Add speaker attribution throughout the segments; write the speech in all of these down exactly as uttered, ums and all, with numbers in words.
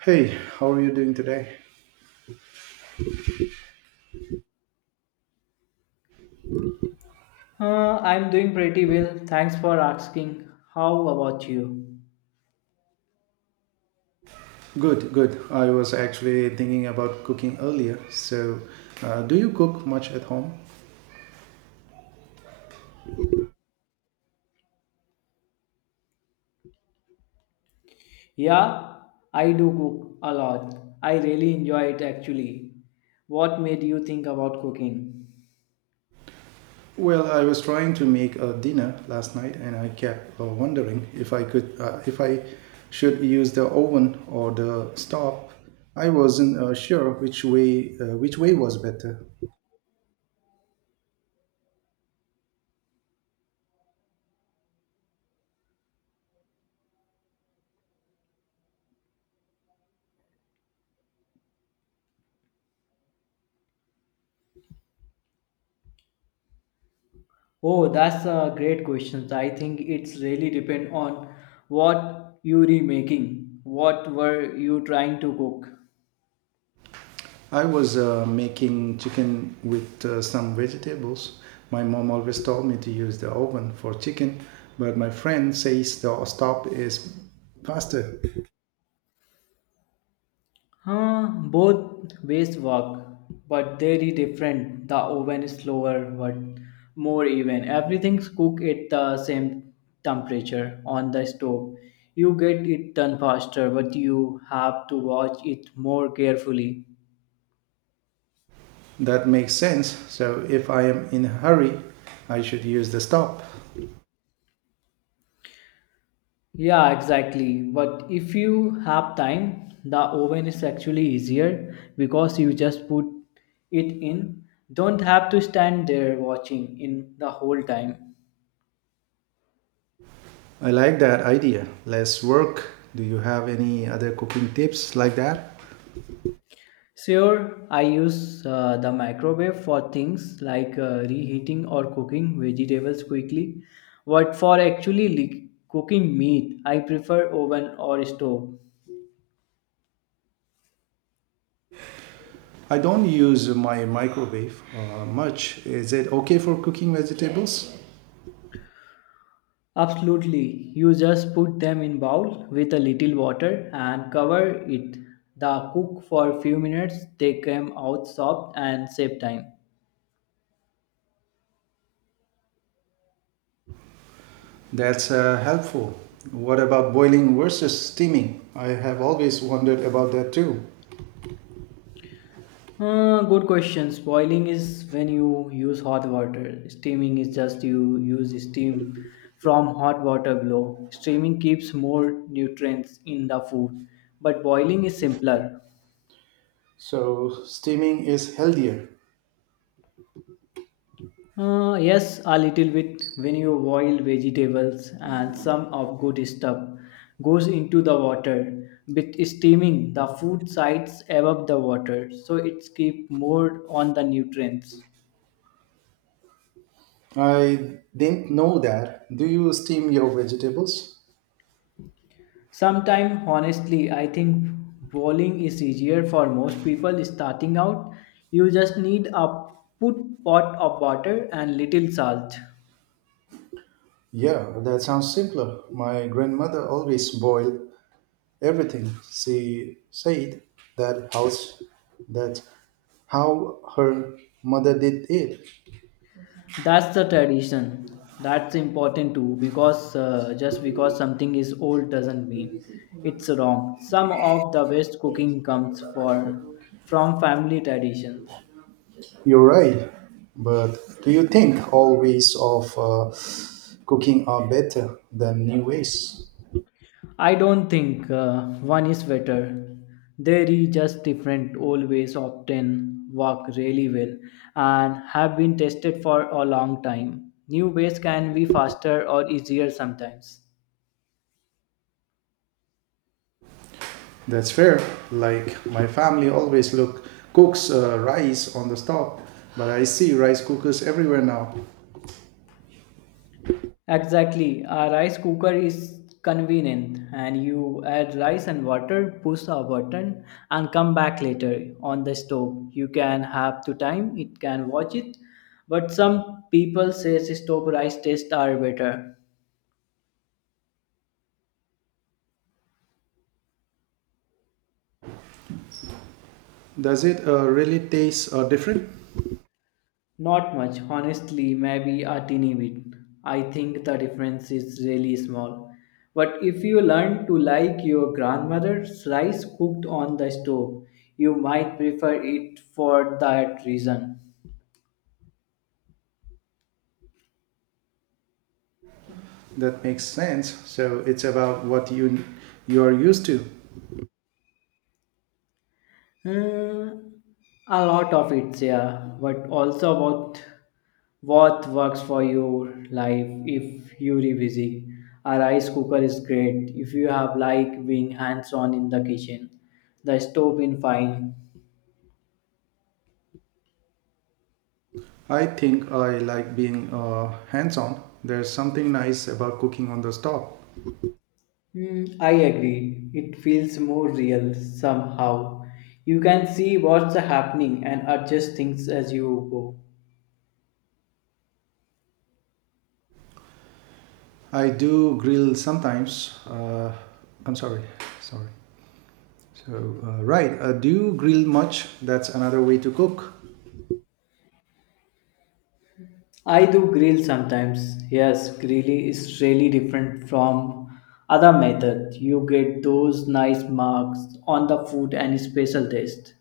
Speaker 1: Hey, how are you doing today?
Speaker 2: Uh, I'm doing pretty well. Thanks for asking. How about you?
Speaker 1: Good, good. I was actually thinking about cooking earlier. So, uh, do you cook much at home?
Speaker 2: Yeah, I do cook a lot. I really enjoy it actually. What made you think about cooking?
Speaker 1: Well, I was trying to make a dinner last night, and I kept uh, wondering if I could, uh, if I should use the oven or the stove. I wasn't uh, sure which way, uh, which way was better.
Speaker 2: Oh, that's a great question. I think it's really depend on what you are making. What were you trying to cook?
Speaker 1: I was uh, making chicken with uh, some vegetables. My mom always told me to use the oven for chicken, but my friend says the stove is faster.
Speaker 2: Huh, both ways work, but very different. The oven is slower, but more even. Everything's cooked at the same temperature on the stove. You get it done faster, but you have to watch it more carefully.
Speaker 1: That makes sense. So if I am in a hurry, I should use the stove.
Speaker 2: Yeah, exactly. But if you have time, the oven is actually easier because you just put it in. Don't have to stand there watching in the whole time.
Speaker 1: I like that idea. Less work. Do you have any other cooking tips like that?
Speaker 2: Sure, I use uh, the microwave for things like uh, reheating or cooking vegetables quickly. But for actually li- cooking meat, I prefer oven or stove.
Speaker 1: I don't use my microwave uh, much. Is it okay for cooking vegetables?
Speaker 2: Absolutely, you just put them in bowl with a little water and cover it. The cook for few minutes. They come out soft and save time.
Speaker 1: That's uh, helpful. What about boiling versus steaming? I have always wondered about that too.
Speaker 2: Uh, good question. Boiling is when you use hot water. Steaming is just you use steam from hot water below. Steaming keeps more nutrients in the food, but boiling is simpler.
Speaker 1: So, steaming is healthier.
Speaker 2: Uh, yes, a little bit when you boil vegetables and some of good stuff goes into the water. With steaming, the food sides above the water, so it keep more on the nutrients.
Speaker 1: I didn't know that. Do you steam your vegetables?
Speaker 2: Sometimes, honestly, I think bowling is easier for most people starting out. You just need a put pot of water and little salt.
Speaker 1: Yeah, that sounds simpler. My grandmother always boiled everything. She said that house that how her mother did it.
Speaker 2: That's the tradition. That's important too, because uh, just because something is old doesn't mean it's wrong. Some of the best cooking comes for from family traditions.
Speaker 1: You're right, but do you think old ways of uh, cooking are better than new ways?
Speaker 2: I don't think uh, one is better. There is just different. Old ways often work really well and have been tested for a long time. New ways can be faster or easier sometimes.
Speaker 1: That's fair. Like my family always look cooks uh, rice on the stove, but I see rice cookers everywhere now.
Speaker 2: Exactly. A rice cooker is convenient and you add rice and water, push a button and come back later on the stove. You can have to time, it can watch it. But some people say stove rice tastes are better.
Speaker 1: Does it uh, really taste uh, different?
Speaker 2: Not much, honestly, maybe a teeny bit. I think the difference is really small. But if you learn to like your grandmother's rice cooked on the stove, you might prefer it for that reason.
Speaker 1: That makes sense. So it's about what you you're used to.
Speaker 2: Hmm, a lot of it, yeah, but also about what works for your life if you are busy. A rice cooker is great if you have like being hands on in the kitchen. The stove in fine.
Speaker 1: I think I like being uh, hands-on. There's something nice about cooking on the stove.
Speaker 2: Hmm, I agree. It feels more real somehow. You can see what's happening and adjust things as you go.
Speaker 1: I do grill sometimes. Uh, I'm sorry, sorry. So uh, right, uh, Do you grill much? That's another way to cook.
Speaker 2: I do grill sometimes. Yes, grilling is really different from other method. You get those nice marks on the food and special taste.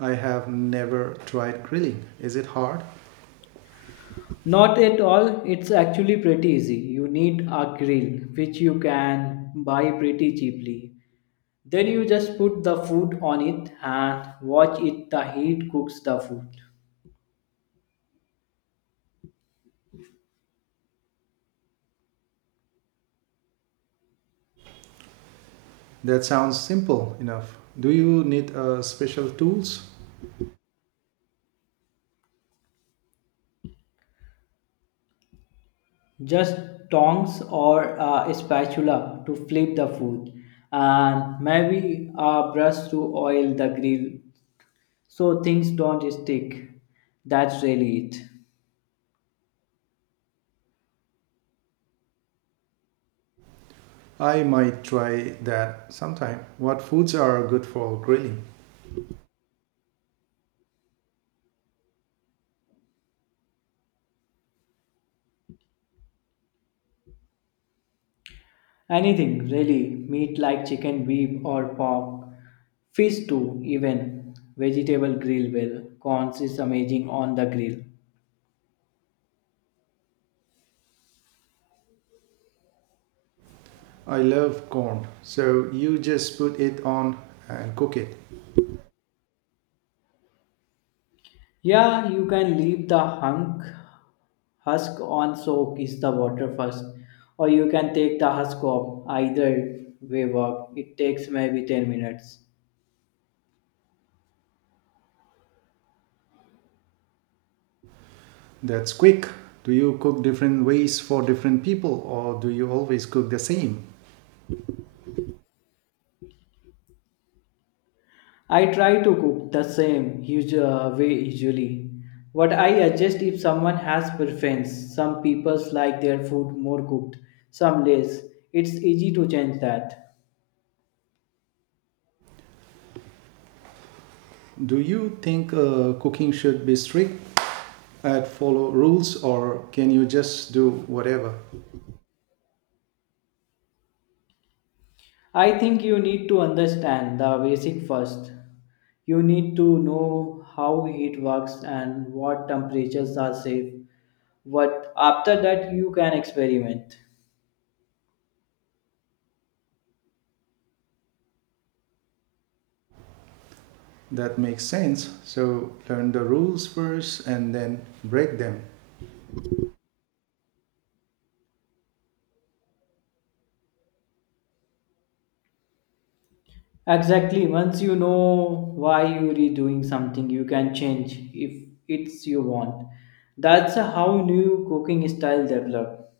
Speaker 1: I have never tried grilling. Is it hard?
Speaker 2: Not at all. It's actually pretty easy. You need a grill, which you can buy pretty cheaply. Then you just put the food on it and watch it the heat cooks the food.
Speaker 1: That sounds simple enough. Do you need uh, special tools?
Speaker 2: Just tongs or a spatula to flip the food and maybe a brush to oil the grill so things don't stick. That's really it.
Speaker 1: I might try that sometime. What foods are good for grilling?
Speaker 2: Anything really, meat like chicken, beef or pork, fish too even, vegetable grill well. Corns is amazing on the grill.
Speaker 1: I love corn. So you just put it on and cook it.
Speaker 2: Yeah, you can leave the hunk husk on soak is the water first, or you can take the husk off. Either way work. It takes maybe ten minutes.
Speaker 1: That's quick. Do you cook different ways for different people or do you always cook the same?
Speaker 2: I try to cook the same usu- uh, way usually. What I adjust if someone has preference. Some people like their food more cooked, some less. It's easy to change that.
Speaker 1: Do you think uh, cooking should be strict and follow rules or can you just do whatever?
Speaker 2: I think you need to understand the basic first. You need to know how heat works and what temperatures are safe. But after that, you can experiment.
Speaker 1: That makes sense. So learn the rules first and then break them.
Speaker 2: Exactly. Once you know why you redoing something, you can change if it's you want. That's how new cooking style develop.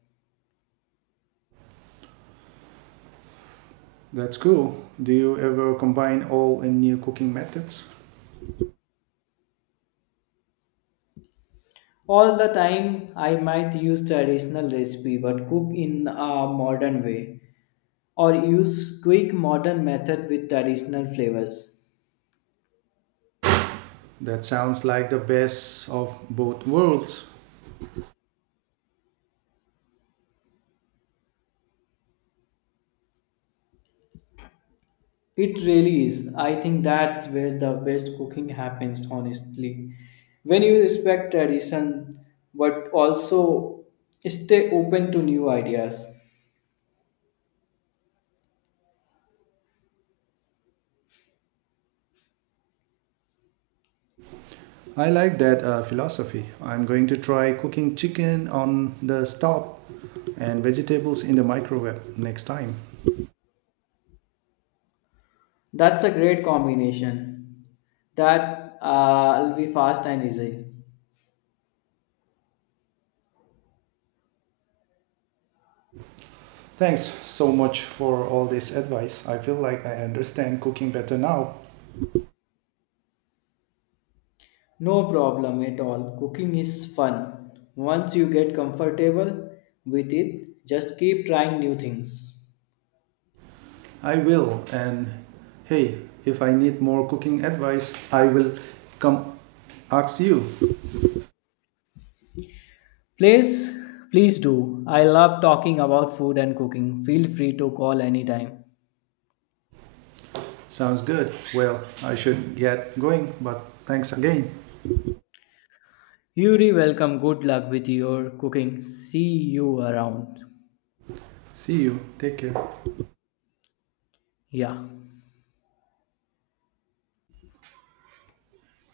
Speaker 1: That's cool. Do you ever combine old and new cooking methods?
Speaker 2: All the time, I might use traditional recipe but cook in a modern way, or use quick modern method with traditional flavors.
Speaker 1: That sounds like the best of both worlds.
Speaker 2: It really is. I think that's where the best cooking happens honestly. When you respect tradition but also stay open to new ideas.
Speaker 1: I like that uh, philosophy. I'm going to try cooking chicken on the stove and vegetables in the microwave next time.
Speaker 2: That's a great combination. That uh, will be fast and easy.
Speaker 1: Thanks so much for all this advice. I feel like I understand cooking better now.
Speaker 2: No problem at all. Cooking is fun. Once you get comfortable with it, just keep trying new things.
Speaker 1: I will. And hey, if I need more cooking advice, I will come ask you.
Speaker 2: Please, please do. I love talking about food and cooking. Feel free to call anytime.
Speaker 1: Sounds good. Well, I should get going, but thanks again.
Speaker 2: Yuri, welcome. Good luck with your cooking. See you around.
Speaker 1: See you. Take care.
Speaker 2: Yeah.